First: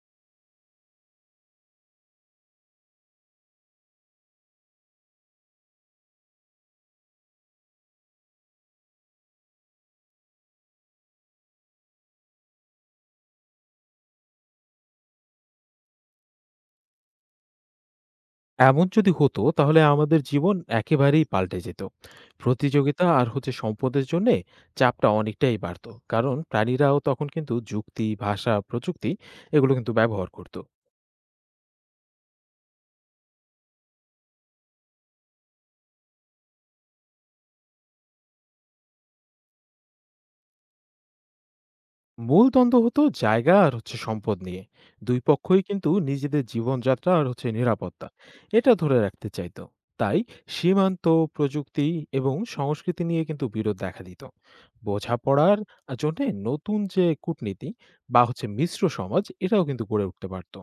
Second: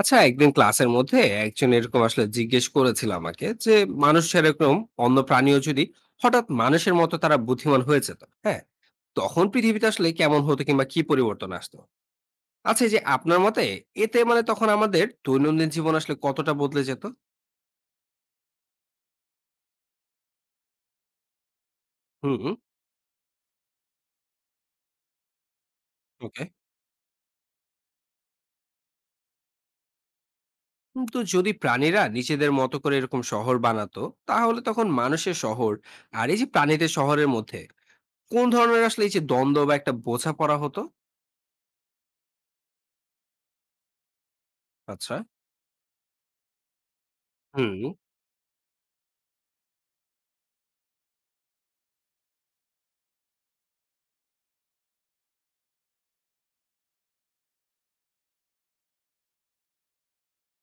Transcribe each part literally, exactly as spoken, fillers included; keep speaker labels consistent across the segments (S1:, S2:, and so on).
S1: আচ্ছা, একদিন ক্লাসের মধ্যে একজন এরকম আসলে জিজ্ঞেস করেছিল আমাকে যে মানুষ এরকম অন্য প্রাণীও যদি হঠাৎ মানুষের মতো তারা বুদ্ধিমান হয়ে যেত, হ্যাঁ, তখন পৃথিবীতে আসলে কেমন হতো কিংবা কি পরিবর্তন আসতো। আচ্ছা, এই যে আপনার মতে এতে মানে তখন আমাদের দৈনন্দিন জীবন আসলে কতটা বদলে যেত?
S2: এমন যদি হতো তাহলে আমাদের জীবন একেবারেই পাল্টে যেত।
S1: হুম।
S2: প্রতিযোগিতা আর হচ্ছে সম্পদের জন্যে চাপটা অনেকটাই বাড়তো। কারণ
S1: ওকে।
S2: প্রাণীরাও তখন কিন্তু যুক্তি, ভাষা, প্রযুক্তি এগুলো কিন্তু ব্যবহার করত।
S1: কিন্তু যদি প্রাণীরা নিজেদের মতো করে এরকম শহর বানাতো, তাহলে তখন মানুষের শহর আর এই যে প্রাণীদের শহরের মধ্যে কোন ধরনের আসলে এই যে দ্বন্দ্ব বা একটা বোঝাপড়া হতো?
S2: মূল দ্বন্দ্ব হতো জায়গা আর হচ্ছে সম্পদ নিয়ে।
S1: আচ্ছা।
S2: দুই পক্ষই কিন্তু নিজেদের জীবনযাত্রা আর হচ্ছে
S1: হুম
S2: নিরাপত্তা, এটা ধরে রাখতে চাইতো। তাই সীমান্ত, প্রযুক্তি এবং সংস্কৃতি নিয়ে কিন্তু বিরোধ দেখা দিত। বোঝাপড়ার আ জন্যে নতুন যে কূটনীতি বা হচ্ছে মিশ্র সমাজ, এটাও কিন্তু গড়ে উঠতে পারত।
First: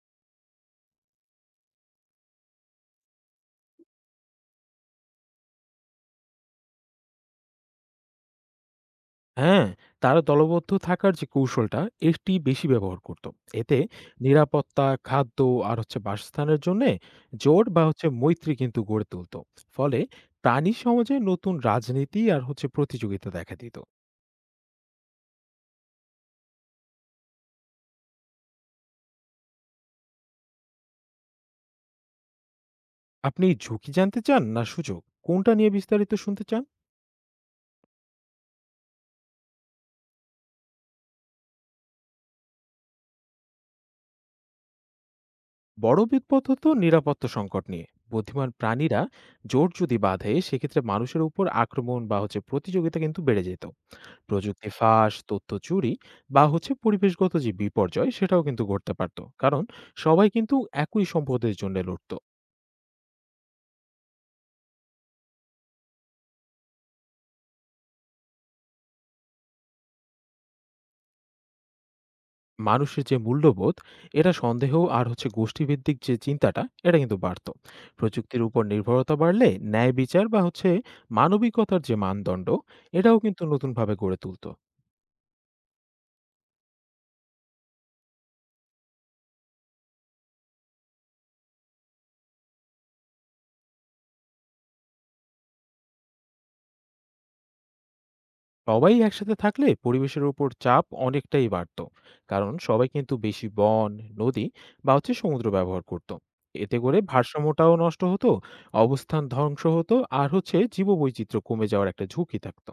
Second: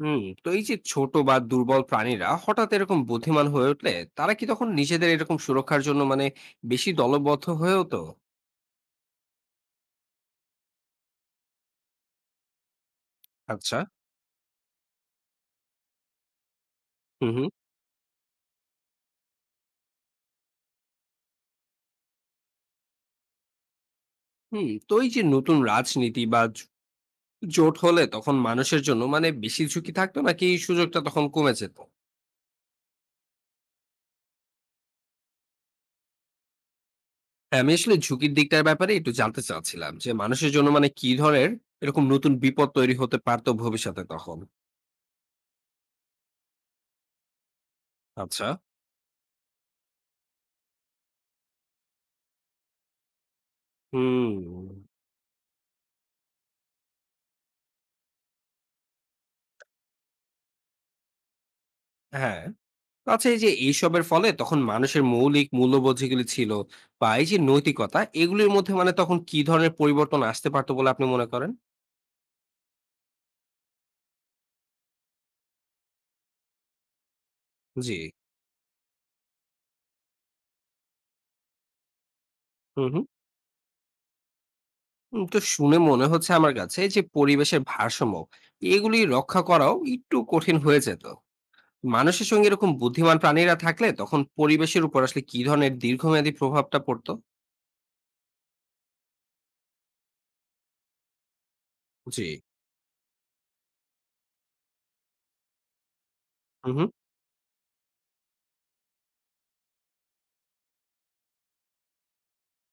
S1: হুম, তো এই যে ছোট বা দুর্বল প্রাণীরা হঠাৎ এরকম বুদ্ধিমান হয়ে উঠলে তারা কি তখন নিজেদের এরকম সুরক্ষার জন্য মানে বেশি দলবদ্ধ হয়েও তো।
S2: হ্যাঁ, তারা দলবদ্ধ থাকার যে কৌশলটা, এটি বেশি ব্যবহার করত।
S1: আচ্ছা।
S2: এতে নিরাপত্তা, খাদ্য আর হচ্ছে বাসস্থানের জন্যে
S1: হুম হুম।
S2: জোট বা হচ্ছে মৈত্রী কিন্তু গড়ে তুলত। ফলে প্রাণী সমাজে নতুন রাজনীতি আর হচ্ছে প্রতিযোগিতা দেখা দিত।
S1: হুম, তো এই যে নতুন রাজনীতি বা জ- জোট হলে তখন মানুষের জন্য মানে বেশি ঝুঁকি থাকতো নাকি এই সুযোগটা তখন কমে যেত?
S2: আপনি ঝুঁকি জানতে চান না সুযোগ? কোনটা নিয়ে বিস্তারিত শুনতে চান?
S1: হ্যাঁ, আমি আসলে ঝুঁকির দিকটার ব্যাপারে একটু জানতে চাচ্ছিলাম যে মানুষের জন্য মানে কি ধরনের এরকম নতুন বিপদ তৈরি হতে পারতো ভবিষ্যতে তখন।
S2: বড় বিপদ হতো নিরাপত্তা সংকট নিয়ে।
S1: আচ্ছা।
S2: বুদ্ধিমান প্রাণীরা জোট যদি বাঁধে, সেক্ষেত্রে মানুষের উপর আক্রমণ বা হচ্ছে প্রতিযোগিতা কিন্তু বেড়ে যেত।
S1: হুম।
S2: প্রযুক্তি ফাঁস তথ্য চুরি বা হচ্ছে পরিবেশগত যে বিপর্যয় সেটাও কিন্তু ঘটতে পারত, কারণ সবাই কিন্তু একই সম্পদের জন্য লড়ত।
S1: হ্যাঁ। আচ্ছা, এই যে এইসবের ফলে তখন মানুষের মৌলিক মূল্যবোধ যেগুলি ছিল বা এই যে নৈতিকতা এগুলির মধ্যে মানে তখন কি ধরনের পরিবর্তন আসতে পারতো বলে আপনি মনে করেন?
S2: মানুষের যে মূল্যবোধ, এটা সন্দেহ আর হচ্ছে গোষ্ঠীভিত্তিক যে চিন্তাটা, এটা কিন্তু বাড়তো।
S1: জি।
S2: প্রযুক্তির উপর নির্ভরতা বাড়লে ন্যায় বিচার বা হচ্ছে মানবিকতার যে মানদণ্ড,
S1: হুম হুম।
S2: এটাও কিন্তু নতুনভাবে গড়ে তুলতো।
S1: উম, তো শুনে মনে হচ্ছে আমার কাছে যে পরিবেশের ভারসাম্য এগুলি রক্ষা করাও একটু কঠিন হয়ে যেত। মানুষের সঙ্গে এরকম বুদ্ধিমান প্রাণীরা থাকলে তখন পরিবেশের উপর আসলে কি ধরনের দীর্ঘমেয়াদী প্রভাবটা পড়তো?
S2: সবাই একসাথে থাকলে পরিবেশের উপর চাপ অনেকটাই বাড়তো,
S1: জি।
S2: কারণ সবাই কিন্তু বেশি বন, নদী বা হচ্ছে সমুদ্র ব্যবহার করত।
S1: হুম
S2: এতে
S1: হুম।
S2: করে ভারসাম্যটাও নষ্ট হতো, অবস্থান ধ্বংস হতো আর হচ্ছে জীববৈচিত্র্য কমে যাওয়ার একটা ঝুঁকি থাকতো।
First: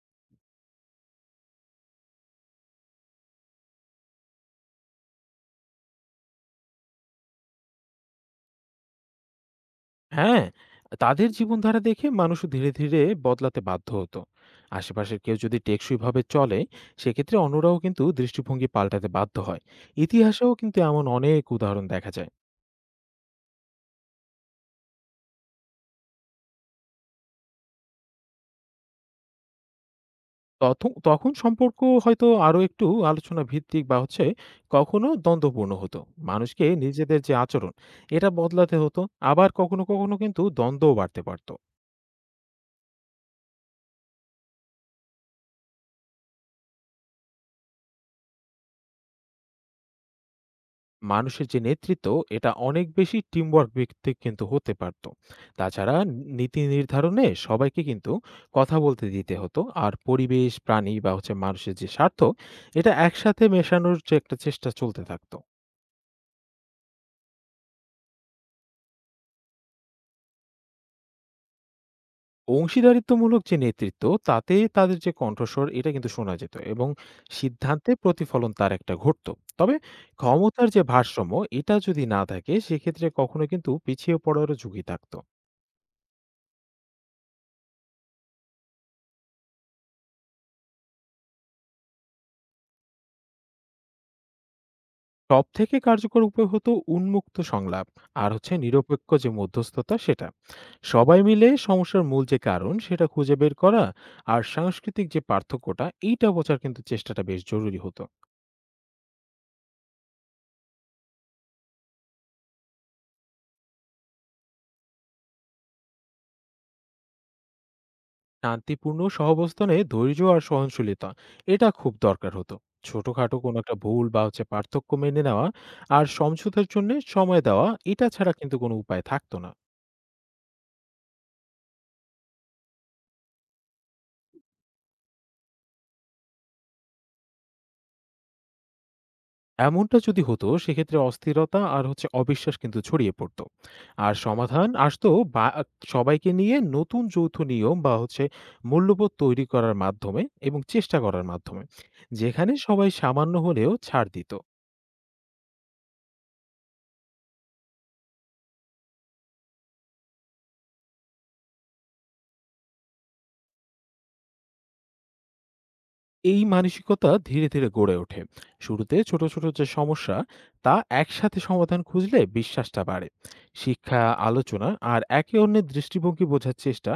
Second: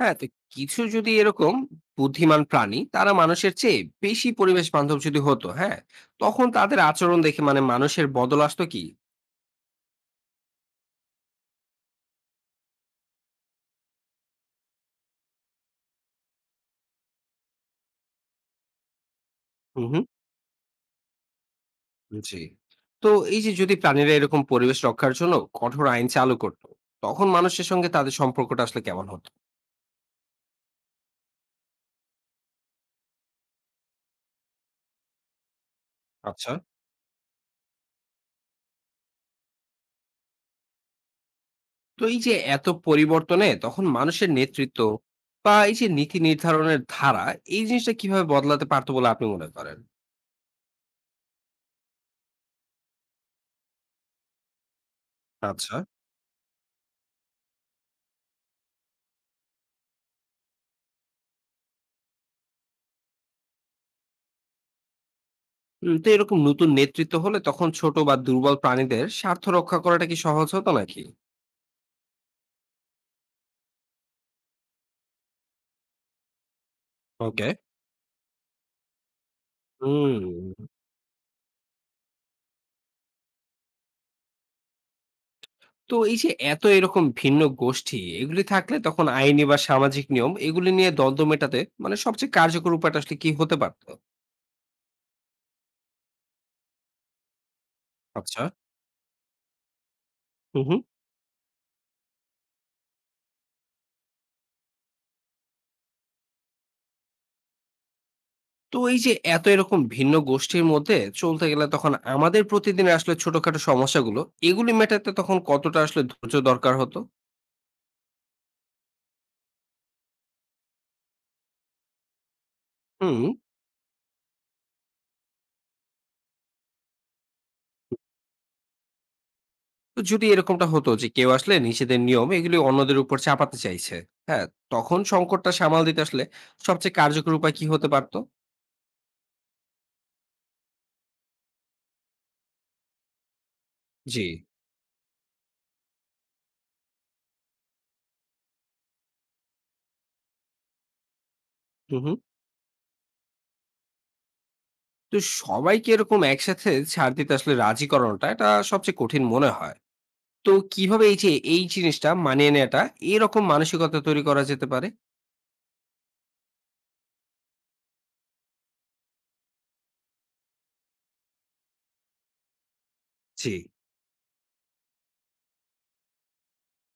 S1: হ্যাঁ, তো কিছু যদি এরকম বুদ্ধিমান প্রাণী তারা মানুষের চেয়ে বেশি পরিবেশ বান্ধব যদি হতো, হ্যাঁ, তখন তাদের আচরণ দেখে মানে মানুষের বদল আসতো কি?
S2: হ্যাঁ, তাদের জীবনধারা দেখে মানুষ ধীরে ধীরে বদলাতে বাধ্য হতো। আশেপাশের কেউ যদি টেকসইভাবে চলে, সেক্ষেত্রে অন্যরাও কিন্তু দৃষ্টিভঙ্গি পাল্টাতে বাধ্য হয়।
S1: হুম হুম।
S2: ইতিহাসেও কিন্তু এমন অনেক উদাহরণ দেখা যায়।
S1: জি, তো এই যে যদি প্রাণীরা এরকম পরিবেশ রক্ষার জন্য কঠোর আইন চালু করতো, তখন মানুষের সঙ্গে তাদের সম্পর্কটা আসলে কেমন হতো?
S2: তথ তখন সম্পর্ক হয়তো আরো একটু আলোচনা ভিত্তিক বা হচ্ছে কখনো দ্বন্দ্বপূর্ণ হতো।
S1: আচ্ছা,
S2: মানুষকে নিজেদের যে আচরণ, এটা বদলাতে হতো। আবার কখনো, কখনো কিন্তু দ্বন্দ্বও বাড়তে পারত।
S1: তো এই যে এত পরিবর্তনে তখন মানুষের নেতৃত্ব বা এই যে নীতি নির্ধারণের ধারা, এই জিনিসটা কিভাবে বদলাতে পারতো বলে আপনি মনে করেন?
S2: মানুষের যে নেতৃত্ব, এটা অনেক বেশি টিমওয়ার্ক ভিত্তিক কিন্তু হতে পারত।
S1: আচ্ছা।
S2: তাছাড়া ন নীতি নির্ধারণে সবাইকে কিন্তু কথা বলতে দিতে হতো। আর পরিবেশ, প্রাণী বা হচ্ছে মানুষের যে স্বার্থ, এটা একসাথে মেশানোর যে একটা চেষ্টা চলতে থাকতো।
S1: উম, তো এরকম নতুন নেতৃত্ব হলে তখন ছোট বা দুর্বল প্রাণীদের স্বার্থ রক্ষা করাটা কি সহজ হতো নাকি?
S2: অংশীদারিত্বমূলক যে নেতৃত্ব, তাতে তাদের যে কণ্ঠস্বর, এটা কিন্তু শোনা যেত এবং
S1: ওকে।
S2: সিদ্ধান্তে প্রতিফলন তার একটা ঘটতো। তবে
S1: হুম,
S2: ক্ষমতার যে ভারসাম্য, এটা যদি না থাকে সেক্ষেত্রে কখনো কিন্তু পিছিয়ে পড়ারও ঝুঁকি থাকতো।
S1: তো এই যে এত এরকম ভিন্ন গোষ্ঠী এগুলি থাকলে তখন আইনি বা সামাজিক নিয়ম এগুলি নিয়ে দ্বন্দ্ব মেটাতে মানে সবচেয়ে কার্যকর উপায়টা আসলে কি হতে পারতো?
S2: সবথেকে কার্যকর উপায় হতো উন্মুক্ত সংলাপ আর
S1: আচ্ছা।
S2: হচ্ছে নিরপেক্ষ যে মধ্যস্থতা সেটা।
S1: হুম হুম।
S2: সবাই মিলে সমস্যার মূল যে কারণ সেটা খুঁজে বের করা আর সাংস্কৃতিক যে পার্থক্যটা, এইটা বোঝার কিন্তু চেষ্টাটা বেশ জরুরি হতো।
S1: তো এই যে এত এরকম ভিন্ন গোষ্ঠীর মধ্যে চলতে গেলে তখন আমাদের প্রতিদিন আসলে ছোটখাটো সমস্যাগুলো এগুলি মেটাতে তখন কতটা আসলে ধৈর্য দরকার হতো?
S2: শান্তিপূর্ণ সহাবস্থানে ধৈর্য আর সহনশীলতা, এটা খুব দরকার হতো।
S1: হুম,
S2: ছোটখাটো কোনো একটা ভুল বা হচ্ছে পার্থক্য মেনে নেওয়া আর সমঝোতার জন্যে সময় দেওয়া, এটা ছাড়া কিন্তু কোনো উপায় থাকতো না।
S1: তো যদি এরকমটা হতো যে কেউ আসলে নিজেদের নিয়ম এগুলি অন্যদের উপর চাপাতে চাইছে, হ্যাঁ, তখন সংকটটা সামাল দিতে আসলে সবচেয়ে কার্যকর উপায় কি হতে পারতো?
S2: এমনটা যদি হতো সেক্ষেত্রে অস্থিরতা আর হচ্ছে অবিশ্বাস কিন্তু ছড়িয়ে পড়তো। আর
S1: জি।
S2: সমাধান আসতো বা সবাইকে নিয়ে নতুন যৌথ নিয়ম বা হচ্ছে মূল্যবোধ তৈরি করার মাধ্যমে এবং চেষ্টা করার মাধ্যমে।
S1: হুম হুম।
S2: যেখানে সবাই সামান্য হলেও ছাড় দিত।
S1: তো সবাইকে এরকম একসাথে ছাড় দিতে আসলে রাজি করানোটা এটা সবচেয়ে কঠিন মনে হয়। তো কিভাবে এই যে এই জিনিসটা মানিয়ে নেওয়াটা, এরকম মানসিকতা তৈরি করা যেতে পারে?
S2: এই মানসিকতা ধীরে ধীরে গড়ে ওঠে। শুরুতে ছোট ছোট যে সমস্যা, তা একসাথে সমাধান খুঁজলে বিশ্বাসটা বাড়ে।
S1: জি।
S2: শিক্ষা, আলোচনা আর একে অন্যের দৃষ্টিভঙ্গি বোঝার চেষ্টা,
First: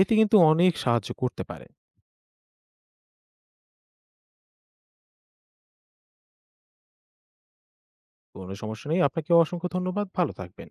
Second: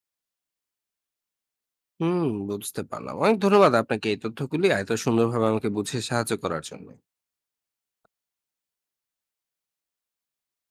S2: এতে কিন্তু অনেক সাহায্য করতে পারে।
S1: হুম, বুঝতে পারলাম। অনেক ধন্যবাদ আপনাকে এই তথ্যগুলি এত সুন্দরভাবে আমাকে বুঝিয়ে সাহায্য করার জন্য।
S2: কোনো সমস্যা নেই, আপনাকে অসংখ্য ধন্যবাদ, ভালো থাকবেন।